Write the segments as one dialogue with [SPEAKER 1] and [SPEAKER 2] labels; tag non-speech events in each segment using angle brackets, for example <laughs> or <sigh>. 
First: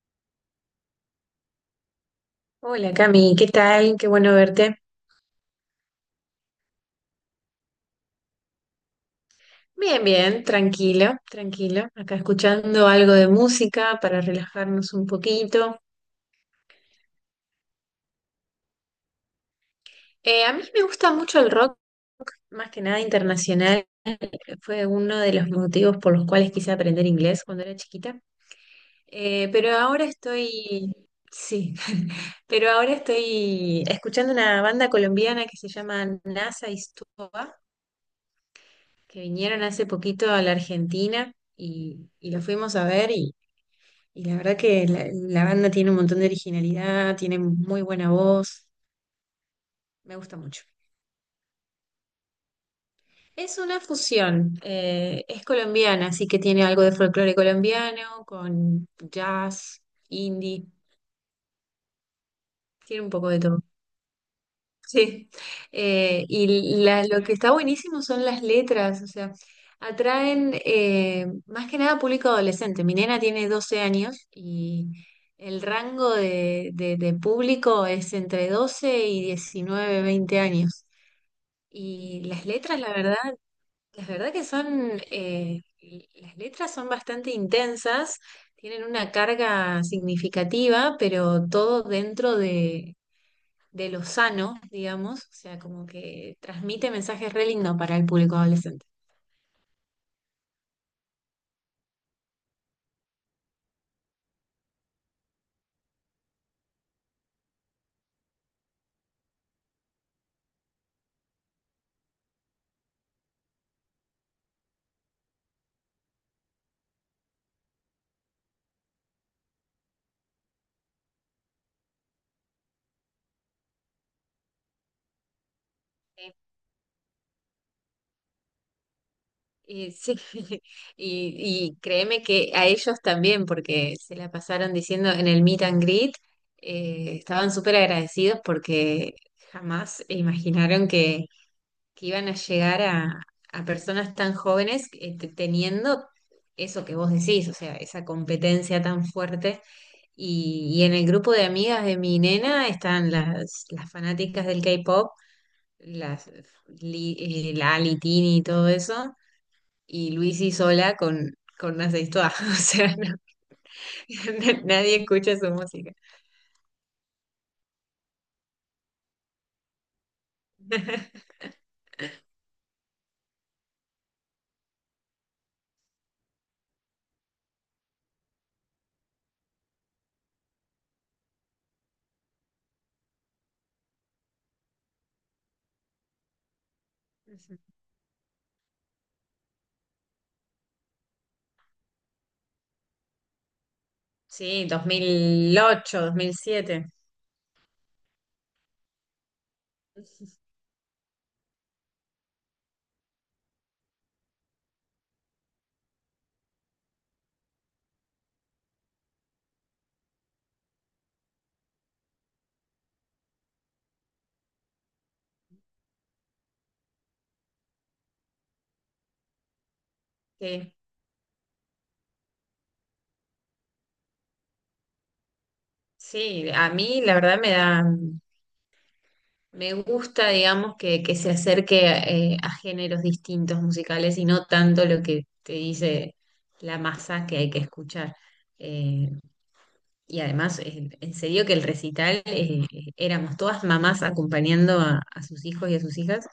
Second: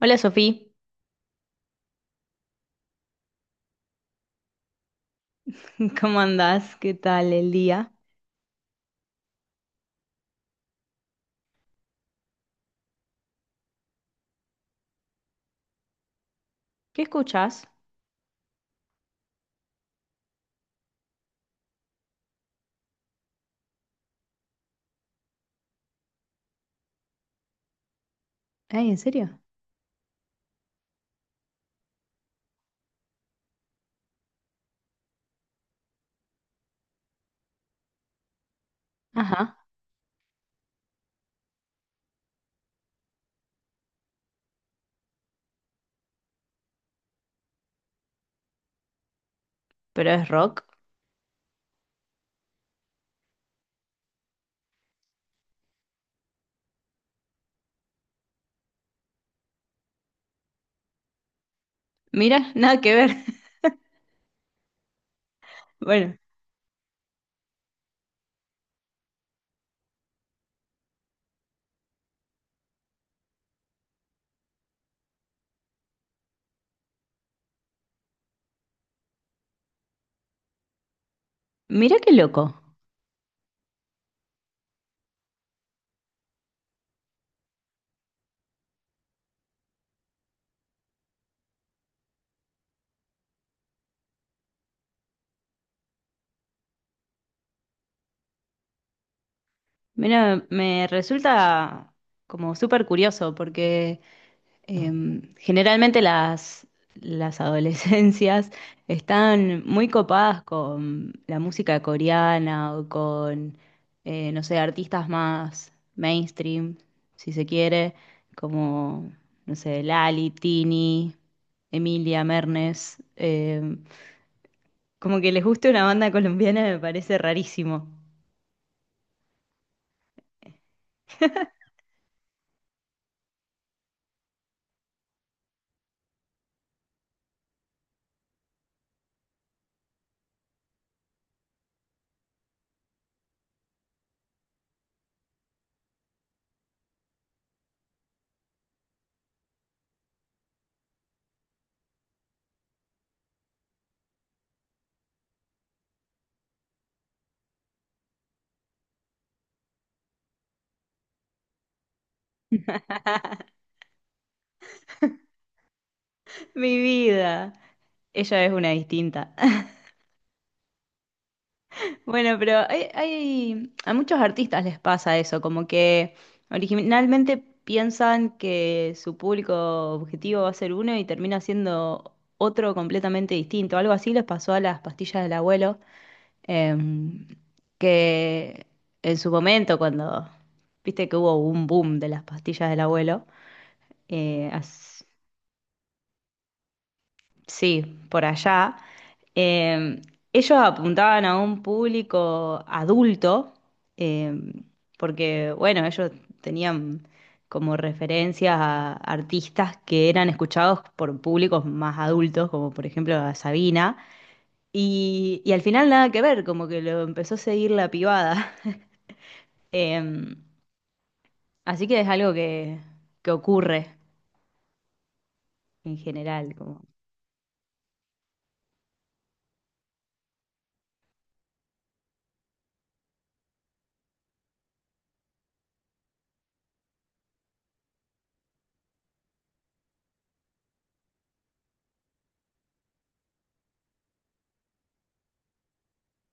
[SPEAKER 1] Hola Sofía.
[SPEAKER 2] Hola Cami, ¿qué tal? Qué bueno verte.
[SPEAKER 1] <laughs> ¿Cómo andás? ¿Qué tal el día?
[SPEAKER 2] Bien, bien, tranquilo, tranquilo. Acá escuchando algo de música para relajarnos un poquito.
[SPEAKER 1] ¿Qué escuchás?
[SPEAKER 2] A mí me gusta mucho el rock, más que nada internacional. Fue uno de los motivos por los cuales quise aprender inglés cuando era chiquita.
[SPEAKER 1] Ay, ¿en serio?
[SPEAKER 2] Eh, pero ahora estoy, sí, <laughs> pero ahora estoy escuchando una banda colombiana que se llama NASA y Stupa, que
[SPEAKER 1] Ajá,
[SPEAKER 2] vinieron hace poquito a la Argentina y los fuimos a ver. Y la verdad que la banda tiene un montón de originalidad, tiene muy buena voz,
[SPEAKER 1] pero
[SPEAKER 2] me
[SPEAKER 1] es
[SPEAKER 2] gusta
[SPEAKER 1] rock.
[SPEAKER 2] mucho. Es una fusión, es colombiana, así que tiene algo de folclore colombiano con jazz, indie,
[SPEAKER 1] Mira, <laughs> nada que
[SPEAKER 2] tiene
[SPEAKER 1] ver.
[SPEAKER 2] un poco de
[SPEAKER 1] <laughs>
[SPEAKER 2] todo. Sí,
[SPEAKER 1] Bueno,
[SPEAKER 2] lo que está buenísimo son las letras, o sea, atraen, más que nada público adolescente. Mi nena tiene 12 años y el rango de público es entre 12 y 19 20 años.
[SPEAKER 1] mira qué
[SPEAKER 2] Y las
[SPEAKER 1] loco.
[SPEAKER 2] letras, la verdad, las letras son bastante intensas, tienen una carga significativa, pero todo dentro de lo sano, digamos, o sea, como que transmite mensajes re lindos para el público adolescente.
[SPEAKER 1] Mira, me resulta como súper curioso porque generalmente las adolescencias están muy copadas con la música coreana o con, no sé, artistas más mainstream, si se quiere, como, no sé, Lali, Tini, Emilia, Mernes. Como que les guste una banda
[SPEAKER 2] Sí.
[SPEAKER 1] colombiana me parece rarísimo.
[SPEAKER 2] Y sí, <laughs> y créeme que a ellos también, porque se la pasaron diciendo en el meet and greet, estaban súper agradecidos porque jamás imaginaron que iban a llegar a personas tan jóvenes, teniendo eso que vos decís, o sea, esa competencia tan fuerte. Y en el grupo de amigas de mi nena están las fanáticas del K-pop, las Li- Lali, Tini y todo eso, y Luisi sola con una sextuá. <laughs> O sea, <laughs> nadie escucha su música.
[SPEAKER 1] <laughs> Mi vida. Ella es una distinta.
[SPEAKER 2] <laughs>
[SPEAKER 1] Bueno, pero a muchos artistas les pasa eso, como que originalmente piensan que su público objetivo va a ser uno y termina siendo otro completamente distinto. Algo así les pasó a las pastillas del abuelo, em, que en su momento, cuando viste que hubo un boom de las pastillas del abuelo, eh,
[SPEAKER 2] Sí, dos
[SPEAKER 1] as-
[SPEAKER 2] mil ocho 2007.
[SPEAKER 1] sí, por allá, eh, ellos apuntaban a un público adulto, eh, porque, bueno, ellos tenían como referencias a artistas que eran escuchados por públicos más adultos, como por ejemplo a Sabina, y al final nada que ver, como que lo empezó a seguir la pibada. <laughs> Em,
[SPEAKER 2] Sí.
[SPEAKER 1] Así que es algo que ocurre en
[SPEAKER 2] Sí,
[SPEAKER 1] general,
[SPEAKER 2] a
[SPEAKER 1] como...
[SPEAKER 2] mí la verdad me gusta, digamos, que se acerque, a géneros distintos musicales y no tanto lo que te dice la masa que hay que escuchar. Eh, y además, en serio que el recital, éramos todas mamás acompañando a sus hijos y a sus hijas,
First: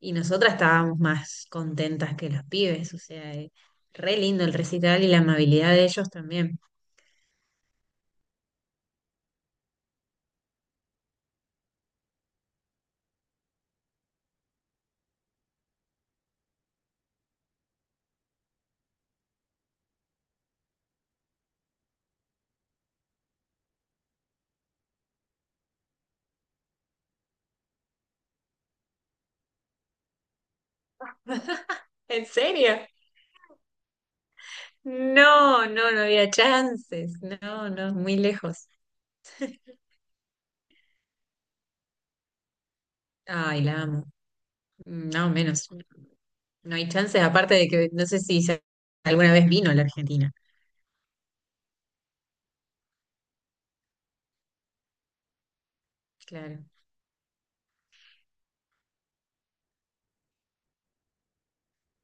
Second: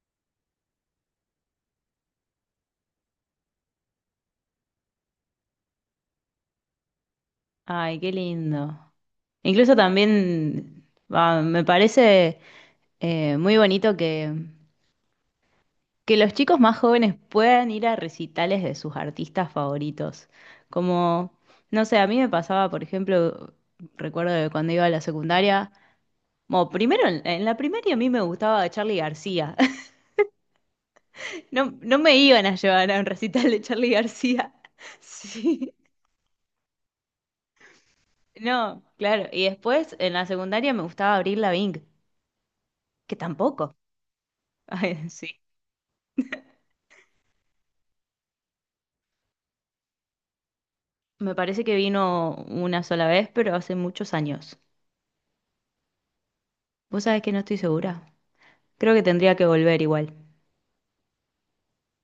[SPEAKER 2] y nosotras estábamos más contentas que los pibes, o sea, re lindo el recital y la amabilidad de ellos también.
[SPEAKER 1] Ay, qué lindo. Incluso también ah, me parece muy bonito que los chicos más jóvenes puedan ir a recitales de sus artistas favoritos. Como, no sé, a mí me pasaba, por ejemplo, recuerdo de cuando iba a la secundaria, bueno, primero en la primaria a mí me gustaba Charly García. <laughs> No,
[SPEAKER 2] <laughs>
[SPEAKER 1] no me
[SPEAKER 2] ¿En
[SPEAKER 1] iban a
[SPEAKER 2] serio?
[SPEAKER 1] llevar a un recital de Charly García. <laughs>
[SPEAKER 2] No,
[SPEAKER 1] Sí,
[SPEAKER 2] no, no había chances. No, no, muy lejos.
[SPEAKER 1] no, claro. Y después en la secundaria me gustaba Avril Lavigne, que
[SPEAKER 2] Ay,
[SPEAKER 1] tampoco.
[SPEAKER 2] la amo.
[SPEAKER 1] <laughs> Ay,
[SPEAKER 2] No,
[SPEAKER 1] sí.
[SPEAKER 2] menos. No hay chances, aparte de que no sé si alguna vez vino a la Argentina.
[SPEAKER 1] Me parece que vino una sola vez, pero hace muchos años.
[SPEAKER 2] Claro.
[SPEAKER 1] Vos sabés que no estoy segura. Creo que tendría que volver igual,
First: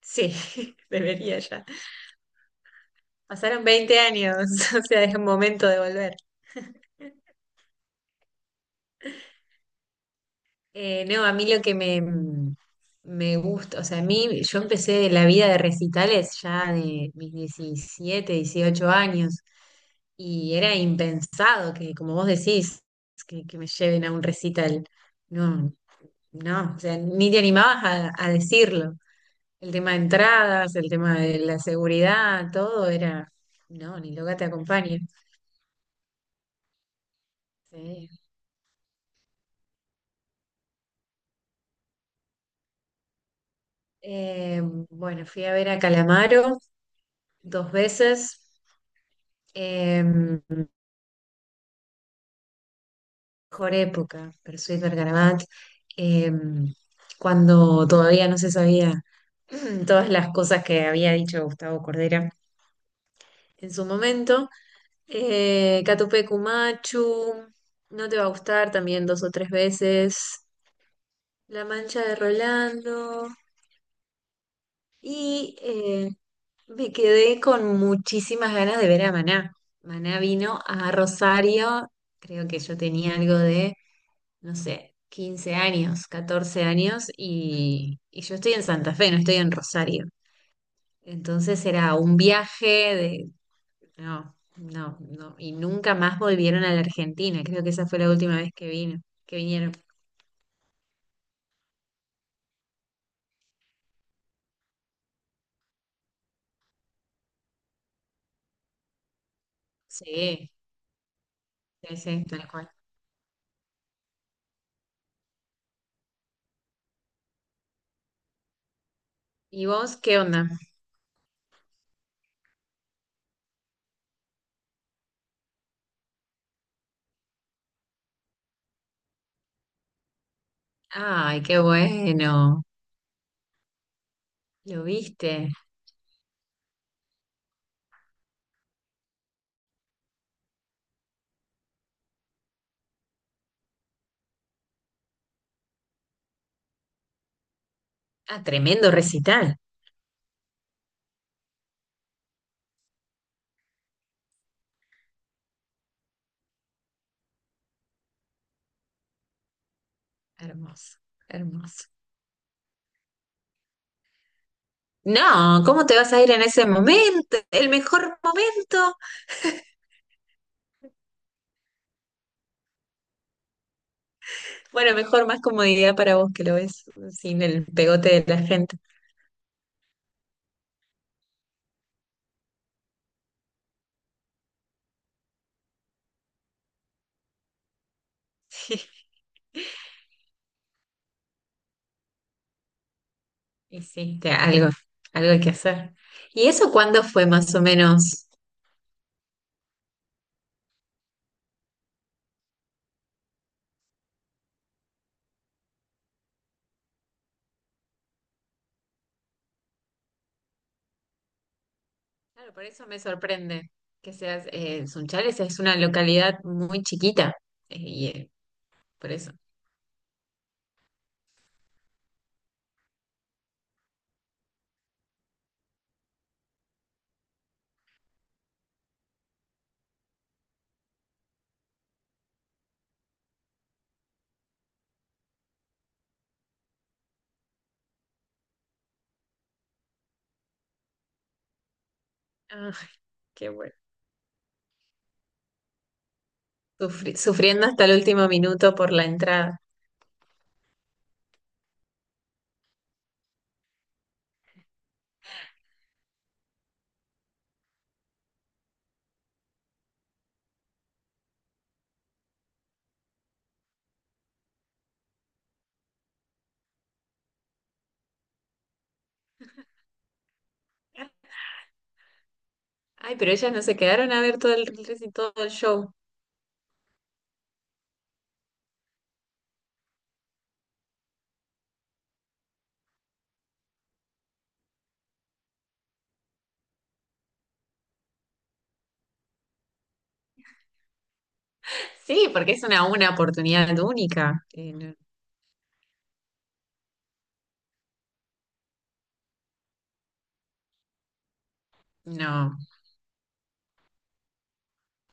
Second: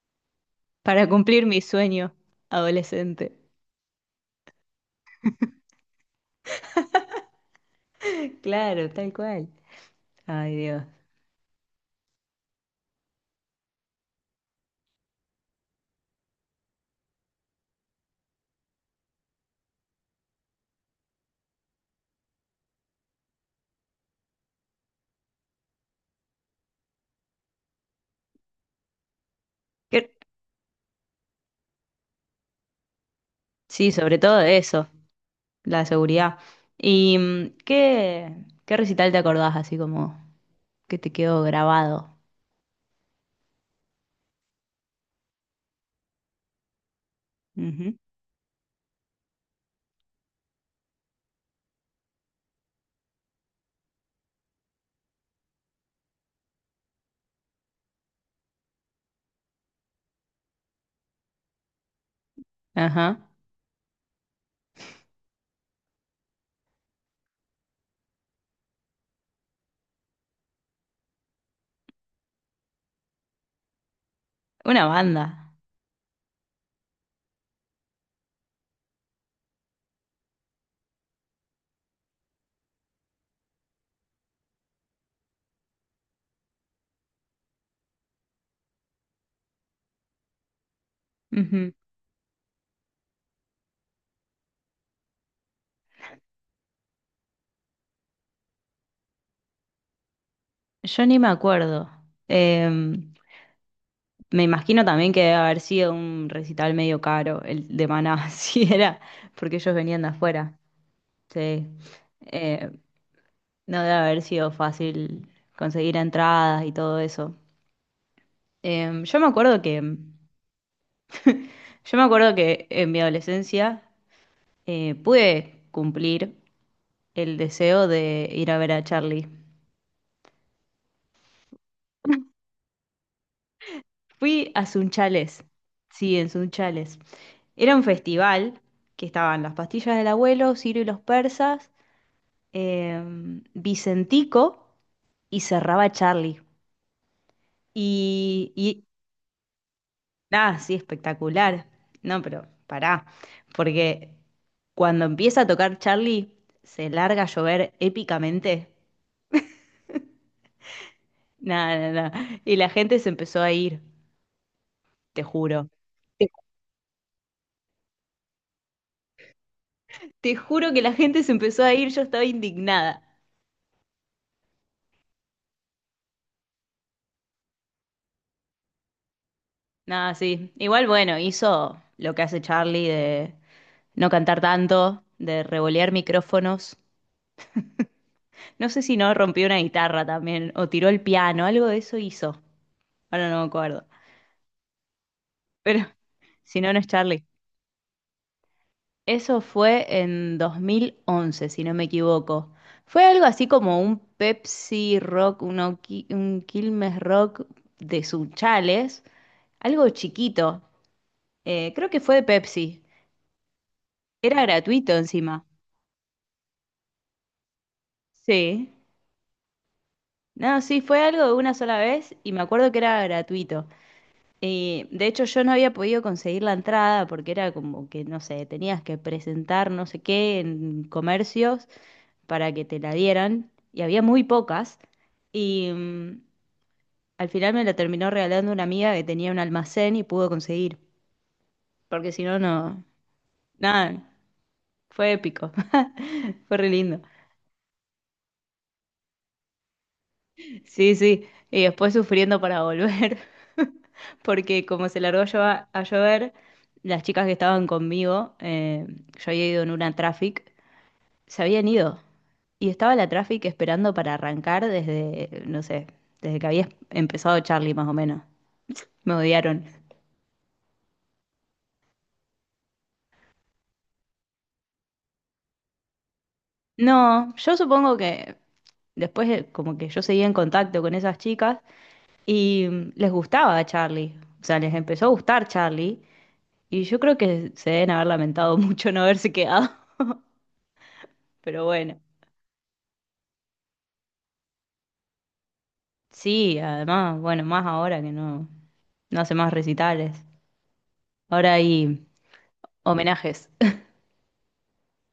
[SPEAKER 2] Sí, <laughs>
[SPEAKER 1] para
[SPEAKER 2] debería
[SPEAKER 1] cumplir mi
[SPEAKER 2] ya.
[SPEAKER 1] sueño adolescente.
[SPEAKER 2] Pasaron 20 años, <laughs> o sea, es un momento de volver.
[SPEAKER 1] <laughs> Claro, tal cual. Ay, Dios.
[SPEAKER 2] No, a mí lo que me gusta, o sea, a mí yo empecé la vida de recitales ya de mis 17 18 años y era impensado que, como vos decís, que me lleven a un recital. No, no, o sea, ni te animabas a decirlo. El tema de
[SPEAKER 1] ¿Qué-?
[SPEAKER 2] entradas, el tema de la seguridad, todo era,
[SPEAKER 1] Sí,
[SPEAKER 2] no, ni
[SPEAKER 1] sobre todo
[SPEAKER 2] loca te
[SPEAKER 1] de eso,
[SPEAKER 2] acompaña.
[SPEAKER 1] la seguridad. ¿Y
[SPEAKER 2] Sí.
[SPEAKER 1] qué, qué recital te acordás así como que te quedó grabado?
[SPEAKER 2] Eh, bueno, fui a ver a Calamaro dos
[SPEAKER 1] Ujú.
[SPEAKER 2] veces. Em, Mejor época, per Sweet Bergarabat, em, cuando todavía no se sabía <clears throat> todas las cosas que había dicho Gustavo Cordera
[SPEAKER 1] Ajá.
[SPEAKER 2] en su momento. Catupecu Machu, No te va a gustar también dos o tres veces. La Mancha de Rolando.
[SPEAKER 1] Una banda.
[SPEAKER 2] Y, me quedé con muchísimas ganas de ver a Maná. Maná vino a Rosario, creo que yo tenía algo de, no sé, 15 años, 14 años, y yo estoy en Santa Fe, no estoy en Rosario. Entonces
[SPEAKER 1] Ujú.
[SPEAKER 2] era un viaje de. No, no, no. Y nunca más volvieron a la Argentina. Creo que esa fue la última vez que vino, que vinieron.
[SPEAKER 1] Yo ni me acuerdo. Em, Me imagino también que debe haber sido un recital medio caro, el de Maná, <laughs> si era, porque ellos venían de
[SPEAKER 2] Sí,
[SPEAKER 1] afuera. Sí.
[SPEAKER 2] sí, sí, tal cual.
[SPEAKER 1] Eh, no debe haber sido fácil conseguir entradas y todo eso. Eh, yo me acuerdo
[SPEAKER 2] ¿Y
[SPEAKER 1] que,
[SPEAKER 2] vos qué onda?
[SPEAKER 1] yo me acuerdo que en mi adolescencia pude cumplir el deseo de ir a ver a Charlie.
[SPEAKER 2] Ay, qué bueno.
[SPEAKER 1] Fui a
[SPEAKER 2] ¿Lo
[SPEAKER 1] Sunchales,
[SPEAKER 2] viste?
[SPEAKER 1] sí, en Sunchales. Era un festival que estaban las pastillas del abuelo, Ciro y los persas, Vicentico y cerraba Charlie.
[SPEAKER 2] Ah,
[SPEAKER 1] Y
[SPEAKER 2] tremendo recital.
[SPEAKER 1] nada, sí, espectacular. No, pero pará, porque cuando empieza a tocar Charlie, se larga a llover épicamente. <laughs>
[SPEAKER 2] Hermoso, hermoso.
[SPEAKER 1] Nada, nada, nada. Y la gente se empezó a ir, te
[SPEAKER 2] No,
[SPEAKER 1] juro.
[SPEAKER 2] ¿cómo te vas a
[SPEAKER 1] Te,
[SPEAKER 2] ir en ese momento? El mejor momento.
[SPEAKER 1] Te juro que la gente se empezó a ir, yo estaba indignada.
[SPEAKER 2] Bueno, mejor más comodidad para vos que lo ves sin el pegote de la gente.
[SPEAKER 1] Nada, sí. Igual, bueno, hizo lo que hace Charlie de no cantar tanto, de revolear micrófonos. No sé si no
[SPEAKER 2] <laughs>
[SPEAKER 1] rompió una guitarra también, o tiró el piano, algo de eso hizo. Ahora no me acuerdo.
[SPEAKER 2] Hiciste algo, algo hay que
[SPEAKER 1] Pero
[SPEAKER 2] hacer.
[SPEAKER 1] <laughs>
[SPEAKER 2] ¿Y
[SPEAKER 1] si
[SPEAKER 2] eso
[SPEAKER 1] no, no es
[SPEAKER 2] cuándo
[SPEAKER 1] Charlie.
[SPEAKER 2] fue más o menos?
[SPEAKER 1] Eso fue en 2011, si no me equivoco. Fue algo así como un Pepsi Rock, un, un Quilmes Rock de Sunchales, algo chiquito. Creo que fue de
[SPEAKER 2] Claro, por
[SPEAKER 1] Pepsi.
[SPEAKER 2] eso me sorprende que
[SPEAKER 1] Era
[SPEAKER 2] seas,
[SPEAKER 1] gratuito
[SPEAKER 2] Sunchales
[SPEAKER 1] encima.
[SPEAKER 2] es una localidad muy chiquita, eh, y eh,
[SPEAKER 1] Sí.
[SPEAKER 2] por eso.
[SPEAKER 1] No, sí, fue algo de una sola vez y me acuerdo que era gratuito. De hecho, yo no había podido conseguir la entrada porque era como que, no sé, tenías que presentar no sé qué en comercios para que te la dieran y había muy pocas. Y al final me la terminó regalando una amiga que tenía un almacén y pudo conseguir, porque si no,
[SPEAKER 2] Ah,
[SPEAKER 1] no,
[SPEAKER 2] qué bueno.
[SPEAKER 1] nada, fue épico, <laughs> fue re lindo.
[SPEAKER 2] Sufriendo hasta el último minuto por la entrada.
[SPEAKER 1] Sí, sí, y después sufriendo para volver, <laughs> porque como se largó a llover, las chicas que estaban conmigo, yo había ido en una traffic, se habían ido. Y estaba la Traffic esperando para arrancar desde, no sé, desde que había empezado Charlie más o menos. Me odiaron.
[SPEAKER 2] Ay, pero ellas no se quedaron a ver todo el show.
[SPEAKER 1] No, yo supongo que después como que yo seguía en contacto con esas chicas y les gustaba a Charlie. O sea, les empezó a gustar Charlie y yo creo que se deben haber lamentado <laughs> mucho no haberse quedado. <laughs> Pero bueno,
[SPEAKER 2] Sí, porque es una oportunidad única. No,
[SPEAKER 1] sí, además, bueno, más ahora que no, no hace más recitales. Ahora hay
[SPEAKER 2] no.
[SPEAKER 1] homenajes.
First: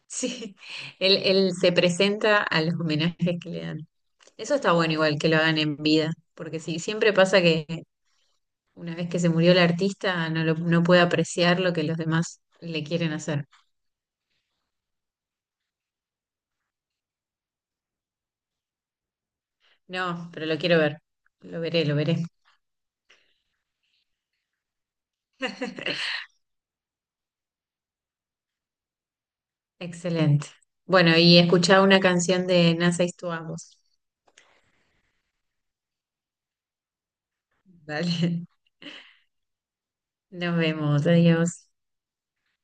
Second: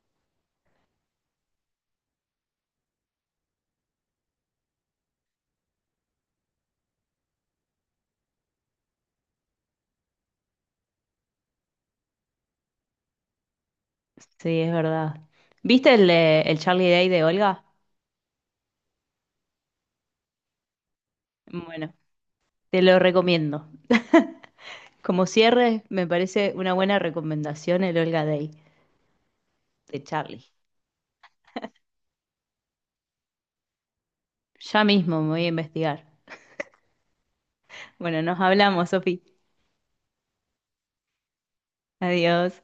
[SPEAKER 2] Sí, él se presenta a los homenajes que le dan. Eso está bueno igual que lo hagan en vida, porque sí, siempre pasa que una vez que se murió el artista no, no puede apreciar lo que los demás le quieren hacer.
[SPEAKER 1] Sí, es verdad. ¿Viste el Charlie Day de Olga?
[SPEAKER 2] No, pero lo quiero ver, lo veré,
[SPEAKER 1] Bueno,
[SPEAKER 2] lo veré.
[SPEAKER 1] te lo recomiendo. <laughs> Como cierre, me parece una buena recomendación el Olga Day de Charlie.
[SPEAKER 2] Excelente. Bueno, y escuchá una canción de Nasa Istuamos.
[SPEAKER 1] Ya mismo me voy a investigar. Bueno, nos
[SPEAKER 2] Dale,
[SPEAKER 1] hablamos, Sofi.
[SPEAKER 2] <laughs> nos vemos, adiós.
[SPEAKER 1] Adiós.